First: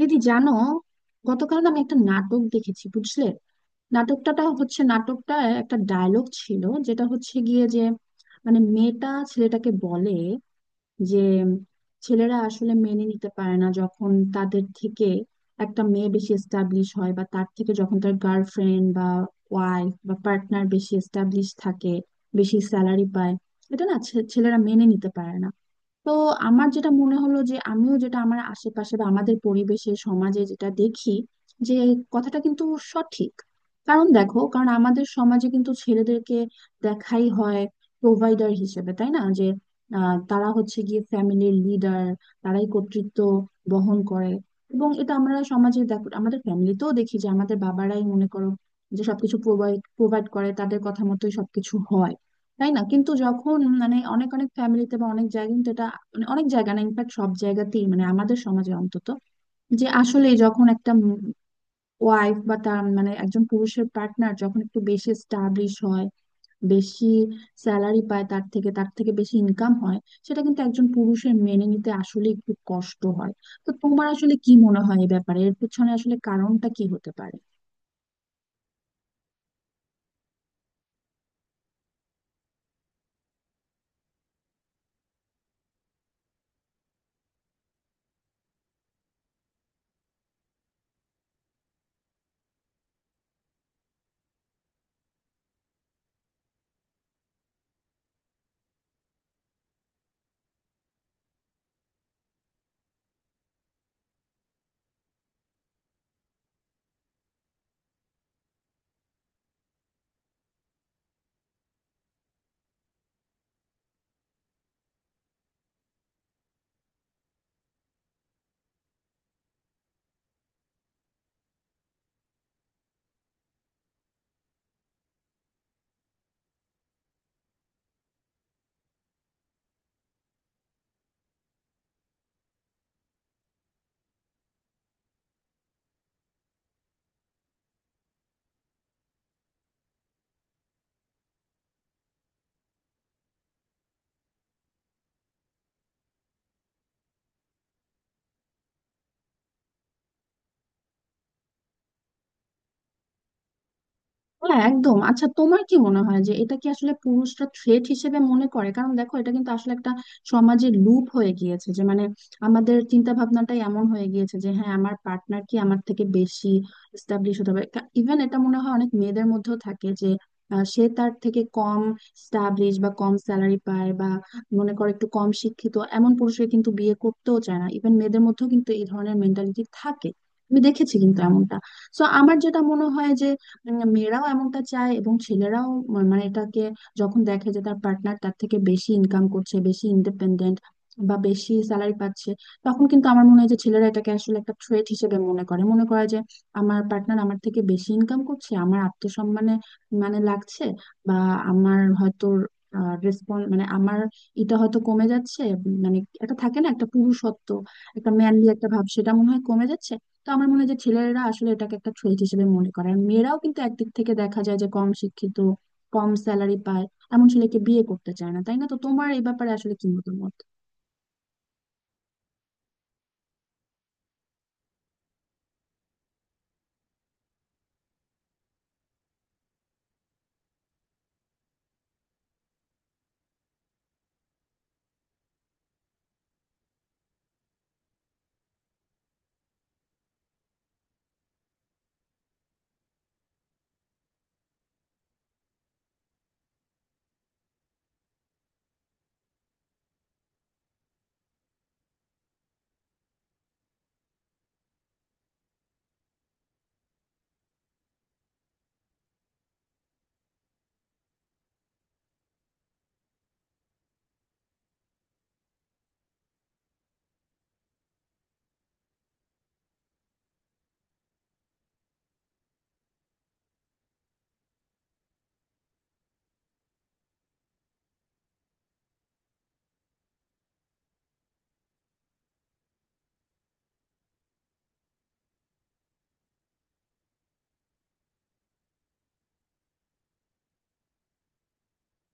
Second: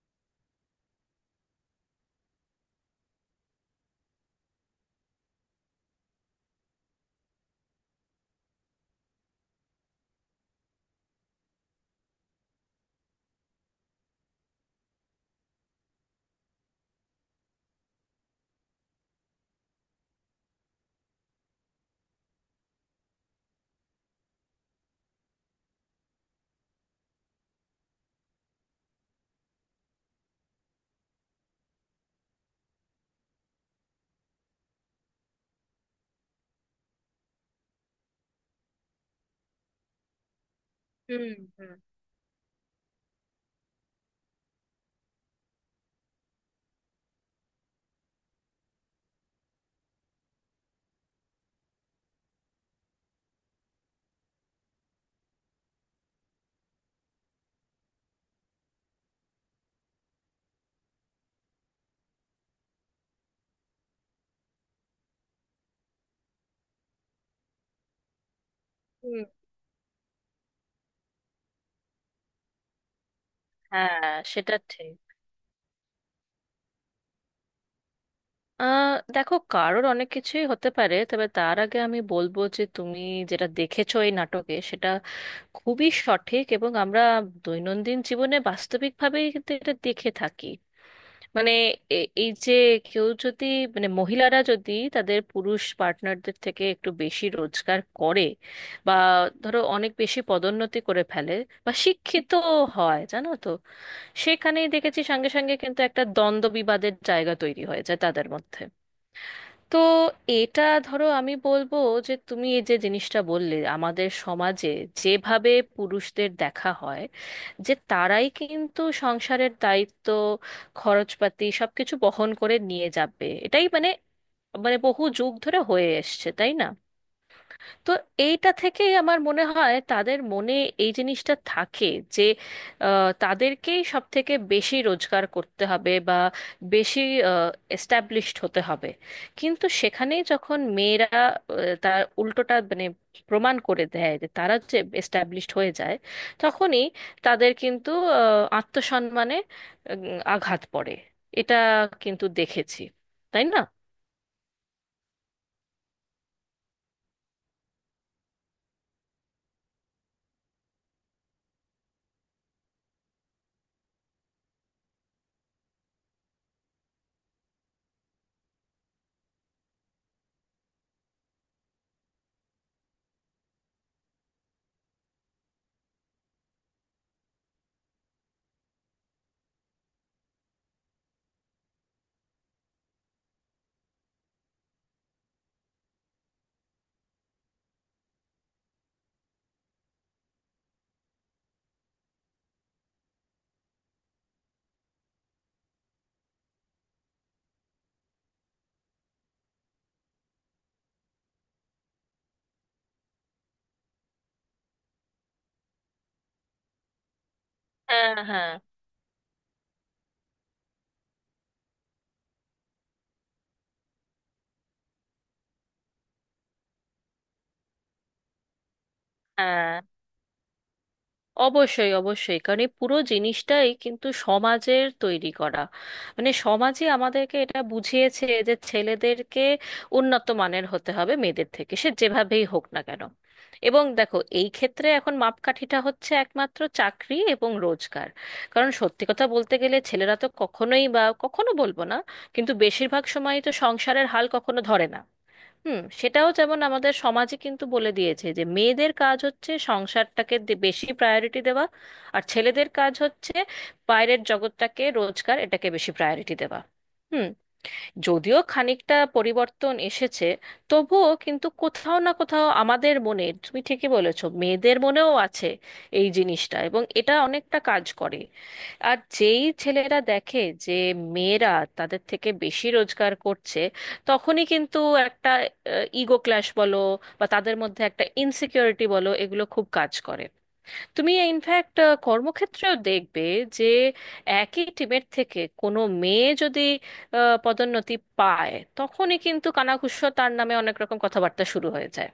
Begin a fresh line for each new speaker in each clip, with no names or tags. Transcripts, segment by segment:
দিদি, জানো? গতকাল না আমি একটা নাটক দেখেছি, বুঝলে। নাটকটা নাটকটা একটা ডায়লগ ছিল, যেটা হচ্ছে গিয়ে যে মানে মেয়েটা ছেলেটাকে বলে যে ছেলেরা আসলে মেনে নিতে পারে না যখন তাদের থেকে একটা মেয়ে বেশি এস্টাবলিশ হয়, বা তার থেকে যখন তার গার্লফ্রেন্ড বা ওয়াইফ বা পার্টনার বেশি এস্টাবলিশ থাকে, বেশি স্যালারি পায়। এটা না ছেলেরা মেনে নিতে পারে না। তো আমার যেটা মনে হলো যে আমিও যেটা আমার আশেপাশে বা আমাদের পরিবেশে সমাজে যেটা দেখি যে কথাটা কিন্তু সঠিক। কারণ দেখো, কারণ আমাদের সমাজে কিন্তু ছেলেদেরকে দেখাই হয় প্রোভাইডার হিসেবে, তাই না? যে তারা হচ্ছে গিয়ে
হুম
ফ্যামিলির
হুম
লিডার, তারাই কর্তৃত্ব বহন করে। এবং এটা আমরা সমাজে দেখো, আমাদের ফ্যামিলিতেও দেখি যে আমাদের বাবারাই মনে করো যে সবকিছু প্রোভাইড প্রোভাইড করে, তাদের কথা মতোই সবকিছু হয়, তাই না? কিন্তু যখন মানে অনেক অনেক ফ্যামিলিতে বা অনেক জায়গায়, মানে অনেক জায়গা না, ইনফ্যাক্ট সব জায়গাতেই, মানে আমাদের সমাজে অন্তত, যে আসলে যখন একটা ওয়াইফ বা তার মানে একজন পুরুষের পার্টনার যখন একটু বেশি স্টাবলিশ হয়, বেশি স্যালারি পায়, তার থেকে
হুম,
বেশি ইনকাম হয়, সেটা কিন্তু একজন পুরুষের মেনে নিতে আসলে একটু কষ্ট হয়। তো তোমার
হ্যাঁ,
আসলে কি
সেটা
মনে
ঠিক।
হয় এই ব্যাপারে, এর পিছনে আসলে কারণটা কি হতে পারে?
দেখো, কারোর অনেক কিছুই হতে পারে, তবে তার আগে আমি বলবো যে তুমি যেটা দেখেছো এই নাটকে, সেটা খুবই সঠিক। এবং আমরা দৈনন্দিন জীবনে বাস্তবিকভাবেই কিন্তু এটা দেখে থাকি। মানে এই যে, কেউ যদি, মানে মহিলারা যদি তাদের পুরুষ পার্টনারদের থেকে একটু বেশি রোজগার করে, বা ধরো অনেক বেশি পদোন্নতি করে ফেলে, বা শিক্ষিত হয়, জানো তো, সেখানেই দেখেছি সঙ্গে সঙ্গে কিন্তু একটা দ্বন্দ্ব বিবাদের জায়গা তৈরি হয়েছে তাদের মধ্যে। তো এটা, ধরো আমি বলবো যে তুমি এই যে জিনিসটা বললে আমাদের সমাজে যেভাবে পুরুষদের দেখা হয়, যে তারাই কিন্তু সংসারের দায়িত্ব, খরচপাতি সবকিছু বহন করে নিয়ে যাবে, এটাই মানে, মানে বহু যুগ ধরে হয়ে এসছে, তাই না। তো এইটা থেকেই আমার মনে হয় তাদের মনে এই জিনিসটা থাকে যে তাদেরকেই সব থেকে বেশি রোজগার করতে হবে বা বেশি এস্টাবলিশড হতে হবে। কিন্তু সেখানেই যখন মেয়েরা তার উল্টোটা মানে প্রমাণ করে দেয়, যে তারা যে এস্টাবলিশড হয়ে যায়, তখনই তাদের কিন্তু আহ, আত্মসম্মানে আঘাত পড়ে। এটা কিন্তু দেখেছি, তাই না।
হ্যাঁ, একদম। আচ্ছা, তোমার কি মনে হয় যে এটা কি আসলে পুরুষরা থ্রেট হিসেবে মনে করে? কারণ দেখো, এটা কিন্তু আসলে একটা সমাজের লুপ হয়ে গিয়েছে, যে মানে আমাদের চিন্তা ভাবনাটাই এমন হয়ে গিয়েছে যে হ্যাঁ, আমার পার্টনার কি আমার থেকে বেশি এস্টাবলিশ হতে হবে। ইভেন এটা মনে হয় অনেক মেয়েদের মধ্যেও থাকে যে সে তার থেকে কম স্টাবলিশ বা কম স্যালারি পায়, বা মনে করে একটু কম শিক্ষিত, এমন পুরুষকে কিন্তু বিয়ে করতেও চায় না। ইভেন মেয়েদের মধ্যেও কিন্তু এই ধরনের মেন্টালিটি থাকে, আমি দেখেছি কিন্তু এমনটা। সো আমার যেটা মনে হয় যে মেয়েরাও এমনটা চায় এবং ছেলেরাও। মানে এটাকে যখন দেখে যে তার পার্টনার তার থেকে বেশি ইনকাম করছে, বেশি ইন্ডিপেন্ডেন্ট বা বেশি স্যালারি পাচ্ছে, তখন কিন্তু আমার মনে হয় যে ছেলেরা এটাকে আসলে একটা থ্রেট হিসেবে মনে করে, মনে করে যে আমার পার্টনার আমার থেকে বেশি ইনকাম করছে, আমার আত্মসম্মানে মানে লাগছে, বা আমার হয়তো রেসপন্স মানে আমার এটা হয়তো কমে যাচ্ছে, মানে এটা থাকে না একটা পুরুষত্ব, একটা
হ্যাঁ
ম্যানলি
হ্যাঁ,
একটা ভাব, সেটা মনে হয় কমে যাচ্ছে। তো আমার মনে হয় যে ছেলেরা আসলে এটাকে একটা থ্রেট হিসেবে মনে করে। আর মেয়েরাও কিন্তু একদিক থেকে দেখা যায় যে কম শিক্ষিত, কম স্যালারি পায়, এমন ছেলেকে বিয়ে করতে চায় না, তাই না? তো তোমার এই ব্যাপারে আসলে
হ্যাঁ
কি মতামত?
অবশ্যই, অবশ্যই। কারণ এই পুরো জিনিসটাই কিন্তু সমাজের তৈরি করা। মানে সমাজই আমাদেরকে এটা বুঝিয়েছে যে ছেলেদেরকে উন্নত মানের হতে হবে মেয়েদের থেকে, সে যেভাবেই হোক না কেন। এবং দেখো এই ক্ষেত্রে এখন মাপকাঠিটা হচ্ছে একমাত্র চাকরি এবং রোজগার। কারণ সত্যি কথা বলতে গেলে ছেলেরা তো কখনোই, বা কখনো বলবো না, কিন্তু বেশিরভাগ সময়ই তো সংসারের হাল কখনো ধরে না। হুম, সেটাও যেমন আমাদের সমাজে কিন্তু বলে দিয়েছে যে মেয়েদের কাজ হচ্ছে সংসারটাকে বেশি প্রায়োরিটি দেওয়া, আর ছেলেদের কাজ হচ্ছে বাইরের জগৎটাকে, রোজগার, এটাকে বেশি প্রায়োরিটি দেওয়া। হুম। যদিও খানিকটা পরিবর্তন এসেছে, তবুও কিন্তু কোথাও না কোথাও আমাদের মনে, তুমি ঠিকই বলেছো, মেয়েদের মনেও আছে এই জিনিসটা, এবং এটা অনেকটা কাজ করে। আর যেই ছেলেরা দেখে যে মেয়েরা তাদের থেকে বেশি রোজগার করছে, তখনই কিন্তু একটা ইগো ক্ল্যাশ বলো, বা তাদের মধ্যে একটা ইনসিকিউরিটি বলো, এগুলো খুব কাজ করে। তুমি ইনফ্যাক্ট কর্মক্ষেত্রেও দেখবে যে একই টিমের থেকে কোনো মেয়ে যদি পদোন্নতি পায়, তখনই কিন্তু কানাঘুষো, তার নামে অনেক রকম কথাবার্তা শুরু হয়ে যায়।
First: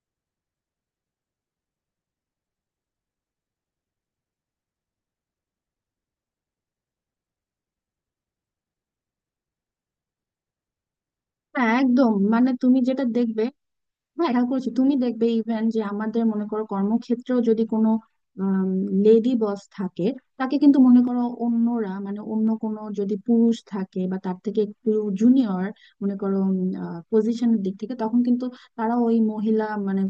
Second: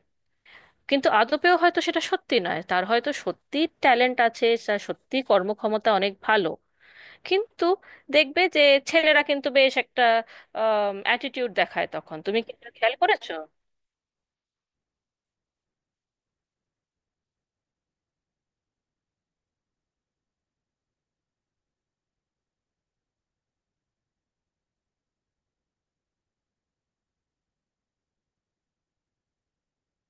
কিন্তু আদপেও হয়তো সেটা সত্যি নয়, তার হয়তো সত্যি ট্যালেন্ট আছে, তার সত্যি কর্মক্ষমতা অনেক ভালো। কিন্তু দেখবে যে ছেলেরা কিন্তু বেশ একটা অ্যাটিটিউড
হ্যাঁ,
দেখায়
একদম।
তখন। তুমি
মানে
কি এটা
তুমি
খেয়াল
যেটা
করেছো?
দেখবে, হ্যাঁ এটা করেছি, তুমি দেখবে ইভেন যে আমাদের মনে করো কর্মক্ষেত্রেও যদি কোনো লেডি বস থাকে, তাকে কিন্তু মনে করো অন্যরা, মানে অন্য কোনো যদি পুরুষ থাকে বা তার থেকে একটু জুনিয়র, মনে করো পজিশনের দিক থেকে, তখন কিন্তু তারা ওই মহিলা মানে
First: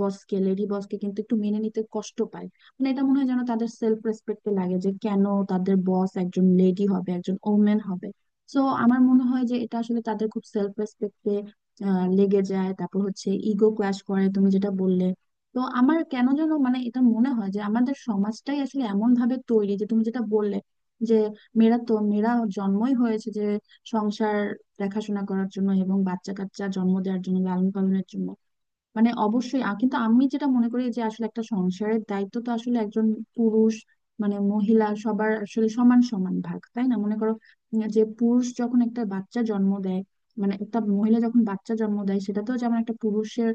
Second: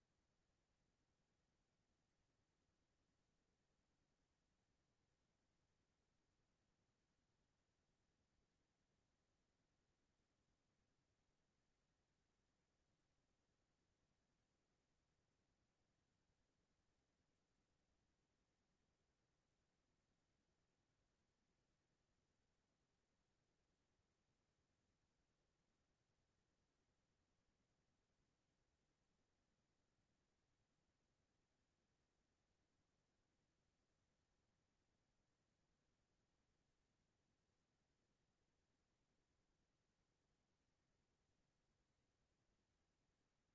বসকে, লেডি বসকে কিন্তু একটু মেনে নিতে কষ্ট পায়। মানে এটা মনে হয় যেন তাদের সেলফ রেসপেক্টে লাগে যে কেন তাদের বস একজন লেডি হবে, একজন ওমেন হবে। সো আমার মনে হয় যে এটা আসলে তাদের খুব সেলফ রেসপেক্টে লেগে যায়। তারপর হচ্ছে ইগো ক্লাশ করে, তুমি যেটা বললে। তো আমার কেন যেন মানে এটা মনে হয় যে আমাদের সমাজটাই আসলে এমন ভাবে তৈরি, যে তুমি যেটা বললে যে মেয়েরা তো মেয়েরা জন্মই হয়েছে যে সংসার দেখাশোনা করার জন্য এবং বাচ্চা কাচ্চা জন্ম দেওয়ার জন্য, লালন পালনের জন্য। মানে অবশ্যই কিন্তু আমি যেটা মনে করি যে আসলে একটা সংসারের দায়িত্ব তো আসলে একজন পুরুষ মানে মহিলা সবার আসলে সমান সমান ভাগ, তাই না? মনে করো যে পুরুষ যখন একটা বাচ্চা জন্ম দেয়, মানে একটা মহিলা যখন বাচ্চা জন্ম দেয়, সেটা তো যেমন একটা পুরুষের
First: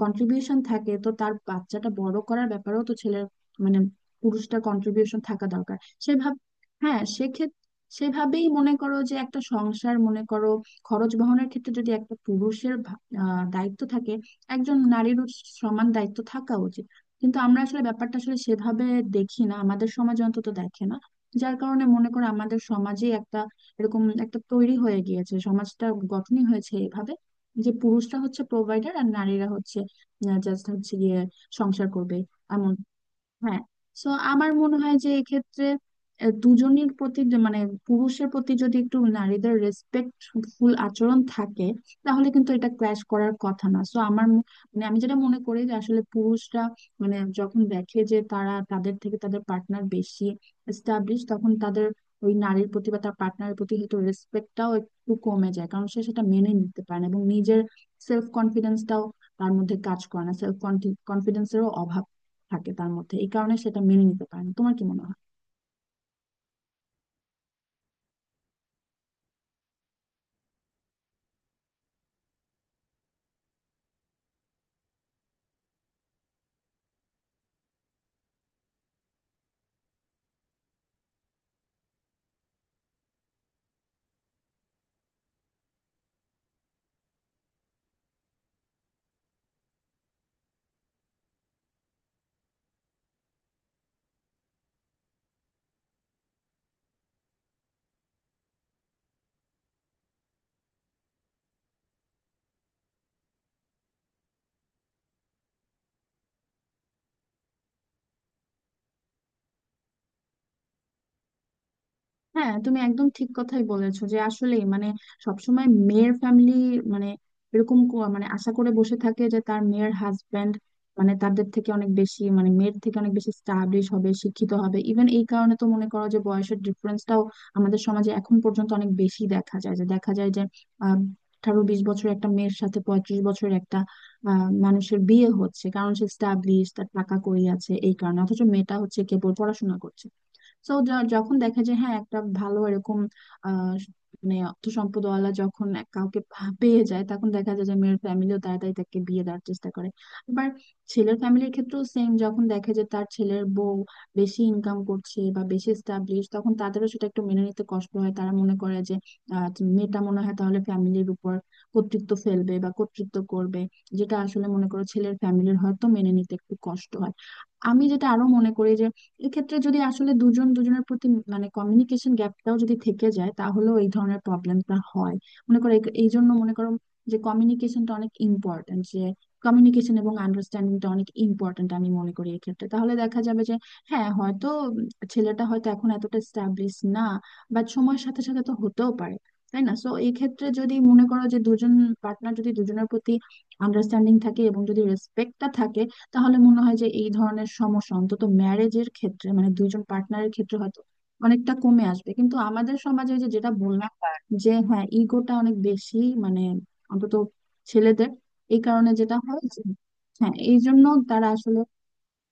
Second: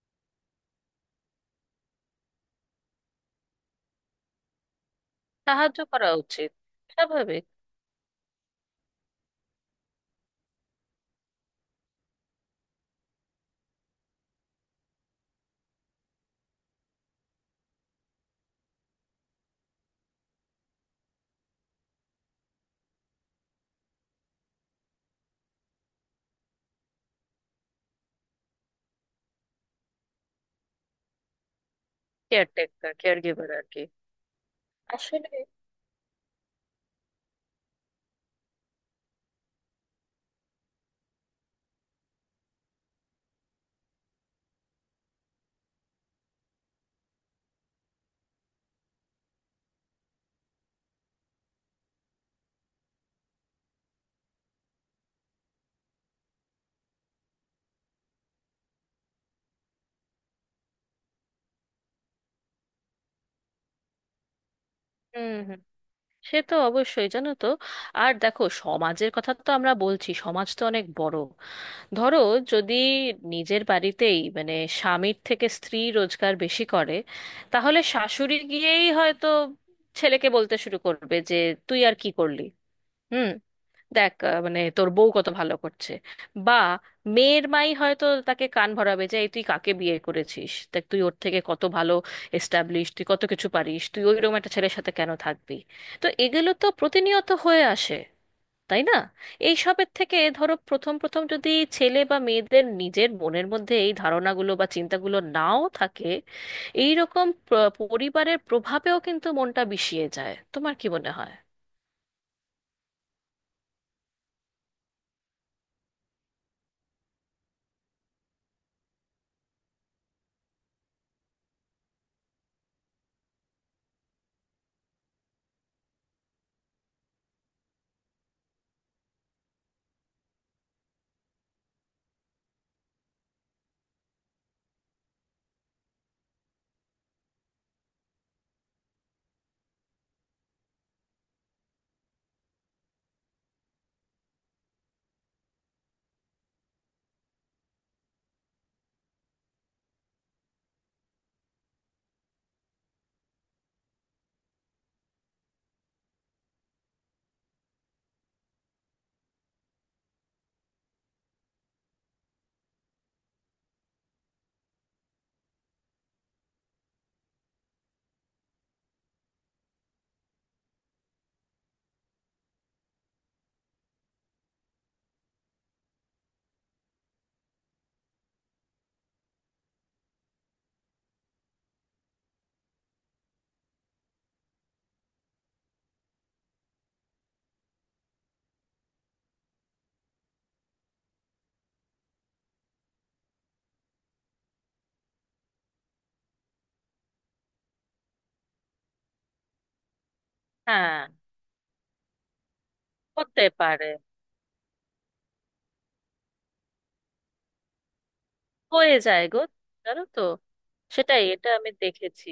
কন্ট্রিবিউশন থাকে, তো তার বাচ্চাটা বড় করার ব্যাপারেও তো ছেলের মানে পুরুষটা কন্ট্রিবিউশন থাকা দরকার
সাহায্য করা
সেভাবে।
উচিত।
হ্যাঁ
স্বাভাবিক।
সেক্ষেত্রে সেভাবেই মনে করো যে একটা সংসার, মনে করো খরচ বহনের ক্ষেত্রে যদি একটা পুরুষের দায়িত্ব থাকে, একজন নারীরও সমান দায়িত্ব থাকা উচিত। কিন্তু আমরা আসলে ব্যাপারটা আসলে সেভাবে দেখি না, আমাদের সমাজ অন্তত দেখে না। যার কারণে মনে করো আমাদের সমাজে একটা এরকম একটা তৈরি হয়ে গিয়েছে, সমাজটা গঠনই হয়েছে এভাবে যে পুরুষরা হচ্ছে প্রোভাইডার আর নারীরা হচ্ছে জাস্ট হচ্ছে গিয়ে সংসার করবে এমন।
কেয়ারটেকার, কেয়ার গিভার
হ্যাঁ।
আর কি।
সো আমার মনে হয় যে এক্ষেত্রে দুজনের প্রতি যে মানে পুরুষের প্রতি যদি একটু নারীদের রেসপেক্টফুল আচরণ থাকে, তাহলে কিন্তু এটা ক্ল্যাশ করার কথা না। সো আমার মানে আমি যেটা মনে করি যে আসলে পুরুষরা মানে যখন দেখে যে তারা তাদের থেকে তাদের পার্টনার বেশি এস্টাবলিশ, তখন তাদের ওই নারীর প্রতি বা তার পার্টনারের প্রতি হয়তো রেসপেক্টটাও একটু কমে যায়, কারণ সে সেটা মেনে নিতে পারে না। এবং নিজের সেলফ কনফিডেন্সটাও তার মধ্যে কাজ করে না, সেলফ কনফিডেন্সেরও অভাব থাকে তার মধ্যে, এই কারণে সেটা মেনে নিতে পারে না। তোমার কি মনে হয়?
হুম হুম, সে তো অবশ্যই, জানো তো। আর দেখো, সমাজের কথা তো আমরা বলছি, সমাজ তো অনেক বড়। ধরো যদি নিজের বাড়িতেই মানে স্বামীর থেকে স্ত্রী রোজগার বেশি করে, তাহলে শাশুড়ি গিয়েই হয়তো ছেলেকে বলতে শুরু করবে যে তুই আর কি করলি। হুম। দেখ মানে তোর বউ কত ভালো করছে। বা মেয়ের মাই হয়তো তাকে কান ভরাবে যে এই তুই কাকে বিয়ে করেছিস, দেখ তুই ওর থেকে কত ভালো এস্টাবলিশ, তুই কত কিছু পারিস, তুই ওইরকম একটা ছেলের সাথে কেন থাকবি। তো এগুলো তো প্রতিনিয়ত হয়ে আসে, তাই না। এই সবের থেকে ধরো, প্রথম প্রথম যদি ছেলে বা মেয়েদের নিজের মনের মধ্যে এই ধারণাগুলো বা চিন্তাগুলো নাও থাকে, এই রকম পরিবারের প্রভাবেও কিন্তু মনটা বিষিয়ে যায়। তোমার কি মনে হয়?
হ্যাঁ, তুমি একদম ঠিক কথাই বলেছো, যে আসলে মানে সবসময় মেয়ের ফ্যামিলি মানে মানে আশা করে বসে থাকে যে তার মেয়ের হাজবেন্ড মানে তাদের থেকে অনেক বেশি, মানে মেয়ের থেকে অনেক বেশি স্টাবলিশ হবে, শিক্ষিত হবে। ইভেন এই কারণে তো মনে করো যে বয়সের ডিফারেন্সটাও আমাদের সমাজে এখন পর্যন্ত অনেক বেশি দেখা যায়, যে আহ 18-20 বছর একটা মেয়ের সাথে 35 বছর একটা মানুষের বিয়ে হচ্ছে, কারণ সে স্টাবলিশ, তার টাকা কড়ি আছে, এই কারণে। অথচ মেয়েটা হচ্ছে কেবল পড়াশোনা করছে। সো যখন দেখা যায় হ্যাঁ একটা ভালো এরকম আহ মানে অর্থ সম্পদওয়ালা যখন কাউকে পেয়ে যায়, তখন দেখা যায় যে মেয়ের ফ্যামিলিও তাড়াতাড়ি তাকে বিয়ে দেওয়ার চেষ্টা করে। আবার ছেলের ফ্যামিলির ক্ষেত্রেও সেম, যখন দেখে যে তার ছেলের বউ বেশি ইনকাম করছে বা বেশি স্টাবলিশ, তখন তাদেরও সেটা একটু মেনে নিতে কষ্ট হয়। তারা মনে করে যে আহ, মেয়েটা মনে হয় তাহলে ফ্যামিলির উপর কর্তৃত্ব ফেলবে বা কর্তৃত্ব করবে, যেটা আসলে মনে করো ছেলের ফ্যামিলির হয়তো মেনে নিতে একটু কষ্ট হয়। আমি যেটা আরো মনে করি যে এক্ষেত্রে যদি আসলে দুজন দুজনের প্রতি মানে কমিউনিকেশন গ্যাপটাও যদি থেকে যায় তাহলেও এই ধরনের প্রবলেমটা হয়। মনে করো এই এই জন্য মনে করো যে কমিউনিকেশনটা অনেক ইম্পর্ট্যান্ট, যে কমিউনিকেশন এবং আন্ডারস্ট্যান্ডিংটা অনেক ইম্পর্ট্যান্ট আমি মনে করি এক্ষেত্রে। তাহলে দেখা যাবে যে হ্যাঁ হয়তো ছেলেটা হয়তো এখন এতটা স্ট্যাবলিশ না, বাট সময়ের সাথে সাথে তো হতেও পারে, তাই না? সো এই ক্ষেত্রে যদি মনে করো যে দুজন পার্টনার যদি দুজনের প্রতি আন্ডারস্ট্যান্ডিং থাকে এবং যদি রেসপেক্টটা থাকে, তাহলে মনে হয় যে এই ধরনের সমস্যা অন্তত ম্যারেজের ক্ষেত্রে, মানে দুইজন পার্টনারের ক্ষেত্রে হয়তো
হ্যাঁ,
অনেকটা কমে আসবে। কিন্তু আমাদের সমাজে ওই যে
হতে
যেটা
পারে।
বললাম যে হ্যাঁ ইগোটা অনেক বেশি, মানে অন্তত ছেলেদের, এই কারণে
হয়ে
যেটা
যায় গো,
হয় যে
জানো তো।
হ্যাঁ এই জন্য
সেটাই,
তারা
এটা
আসলে
আমি দেখেছি।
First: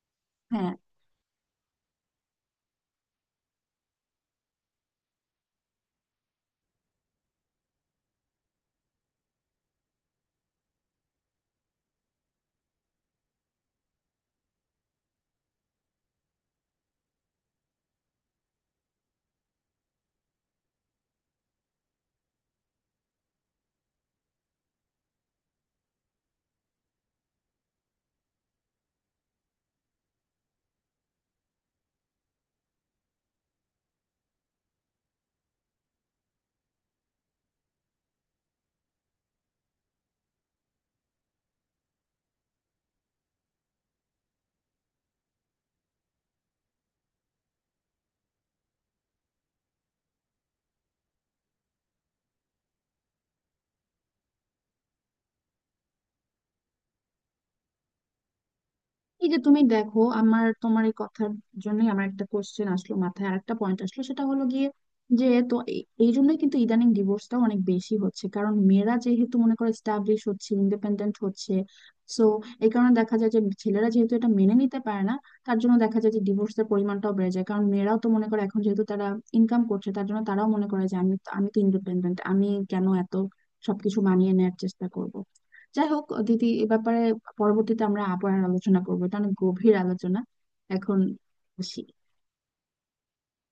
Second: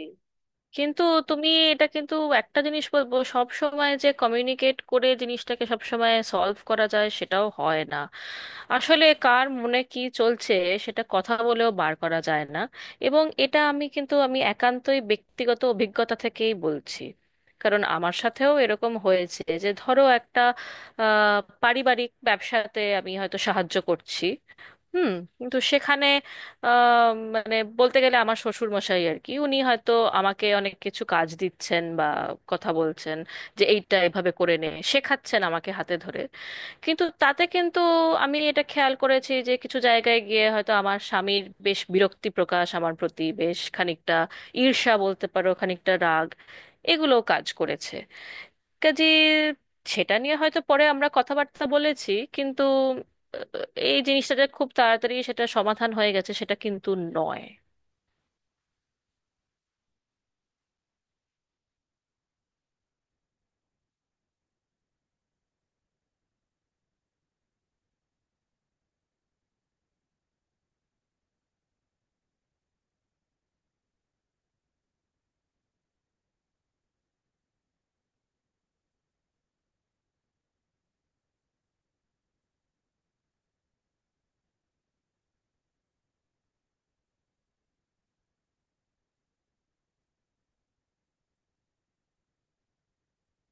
হ্যাঁ।
কিন্তু তুমি এটা, কিন্তু একটা জিনিস বলবো, সব সময় যে কমিউনিকেট করে জিনিসটাকে সব সময় সলভ করা যায়, সেটাও হয় না। আসলে কার মনে কি চলছে সেটা কথা বলেও বার করা যায় না। এবং এটা আমি কিন্তু, আমি একান্তই ব্যক্তিগত অভিজ্ঞতা থেকেই বলছি, কারণ আমার সাথেও এরকম হয়েছে। যে ধরো একটা পারিবারিক ব্যবসাতে আমি হয়তো সাহায্য করছি। হুম। কিন্তু সেখানে আহ, মানে বলতে গেলে আমার শ্বশুর মশাই আর কি, উনি হয়তো আমাকে অনেক কিছু কাজ দিচ্ছেন বা কথা বলছেন যে এইটা এভাবে করে নে, শেখাচ্ছেন আমাকে হাতে ধরে। কিন্তু তাতে কিন্তু আমি এটা খেয়াল করেছি যে কিছু জায়গায় গিয়ে হয়তো আমার স্বামীর বেশ বিরক্তি প্রকাশ, আমার প্রতি বেশ খানিকটা ঈর্ষা বলতে পারো, খানিকটা রাগ, এগুলো কাজ করেছে কাজে। সেটা নিয়ে হয়তো পরে আমরা কথাবার্তা বলেছি, কিন্তু আহ, এই জিনিসটা যে খুব তাড়াতাড়ি সেটা সমাধান হয়ে গেছে, সেটা কিন্তু নয়।
এই যে তুমি দেখো, আমার, তোমার এই কথার জন্যই আমার একটা কোশ্চেন আসলো মাথায়, আর একটা পয়েন্ট আসলো। সেটা হলো গিয়ে যে তো এই জন্যই কিন্তু ইদানিং ডিভোর্সটা অনেক বেশি হচ্ছে, কারণ মেয়েরা যেহেতু মনে করো স্টাবলিশ হচ্ছে, ইন্ডিপেন্ডেন্ট হচ্ছে। সো এই কারণে দেখা যায় যে ছেলেরা যেহেতু এটা মেনে নিতে পারে না, তার জন্য দেখা যায় যে ডিভোর্সের পরিমাণটাও বেড়ে যায়। কারণ মেয়েরাও তো মনে করো এখন যেহেতু তারা ইনকাম করছে, তার জন্য তারাও মনে করে যে আমি আমি তো ইন্ডিপেন্ডেন্ট, আমি কেন এত সবকিছু মানিয়ে নেয়ার চেষ্টা করব? যাই হোক দিদি, এ ব্যাপারে পরবর্তীতে আমরা আবার আলোচনা করবো, এটা অনেক গভীর আলোচনা। এখন আসি।